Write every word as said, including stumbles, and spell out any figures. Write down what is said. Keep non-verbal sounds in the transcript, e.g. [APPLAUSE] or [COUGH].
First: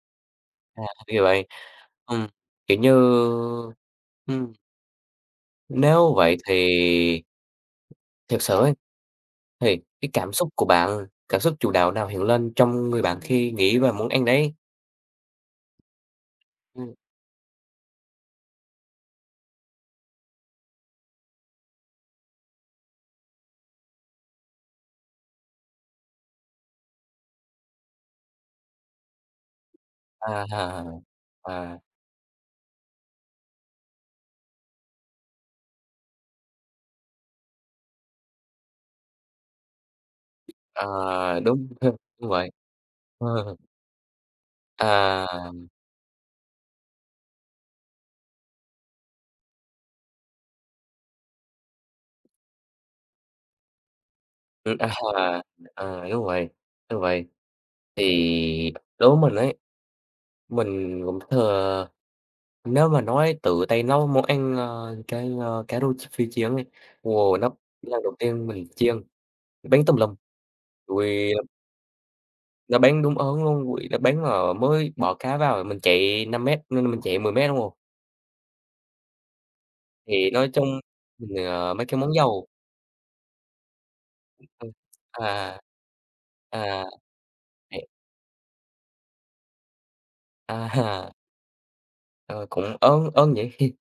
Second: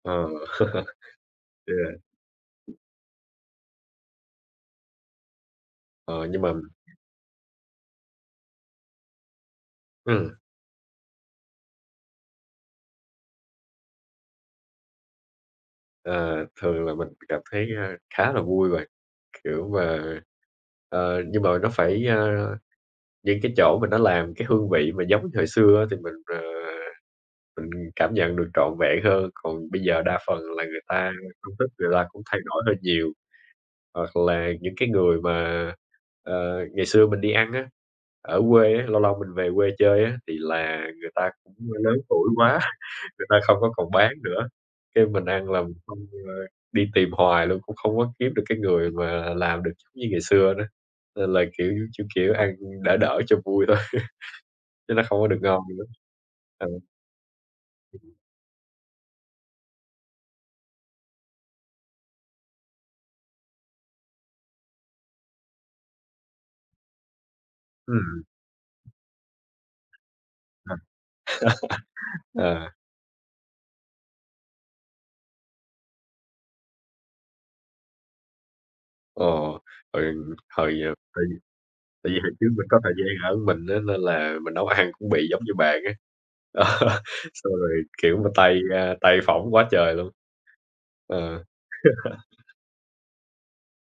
Ờ, À, [LAUGHS] [UNINTELLIGIBLE] vậy. Ừm, yeah. kiểu như ừm. Nếu Ờ, vậy nhưng mà thì Thiệt sự ấy, thì cái Ừm. cảm xúc của bạn, cảm xúc chủ đạo nào hiện lên trong người bạn khi nghĩ về món ăn đấy? Ờ, thường Ừm. là mình cảm thấy, a, khá là vui và, kiểu, mà, ờ, ờ, nhưng mà nó phải, ơ những cái chỗ mà nó làm cái hương vị mà giống thì hồi xưa á thì mình, ờ, mình cảm nhận được trọn vẹn hơn, còn bây giờ đa À phần là há, người ta công thức à. người ta cũng thay đổi hơi nhiều. Hoặc là những cái người mà, ờ, ngày xưa mình đi ăn á, ở quê á, lâu lâu mình về quê chơi á, thì À, là người ta cũng, đúng, a, lớn [LAUGHS] đúng tuổi vậy. quá, người ta Ờ. không có còn bán nữa, cái mình À. ăn là mình không, ơ đi tìm hoài luôn cũng không có kiếm được cái người mà làm được [UNINTELLIGIBLE] như ngày xưa nữa, nên là, kiểu, kiểu, kiểu, ăn đỡ đỡ cho vui thôi, Ừm, chứ nó không có được à, ngon nữa. à, đúng vậy, Ừ. đúng vậy. Thì đối với mình ấy, mình cũng thừa nếu mà nói tự tay nấu món ăn, a, cái, a, cá rô ch phi chiên ấy, ồ, nó lần đầu Ừm. tiên mình chiên, bắn tùm lum, À. rồi, ừm [LAUGHS] Ờ. Nó bắn đúng ớn luôn, rồi nó bắn, ờ, mới bỏ cá vào mình chạy năm mét, nên mình chạy mười mét [UNINTELLIGIBLE] Ồ, hồi Thì nói chung hồi, ờm, hồi mình, ờ, mấy cái tại món vì hồi trước dầu mình có thời gian ở mình á, nên là mình nấu ăn cũng bị giống như À, bàn á. Ờ, à, xong rồi, [UNINTELLIGIBLE] kiểu mà, tay, a, tay phỏng quá trời luôn. À. Ờ. Ờ, [LAUGHS] cũng ớn ớn nhỉ? [CHUCKLES]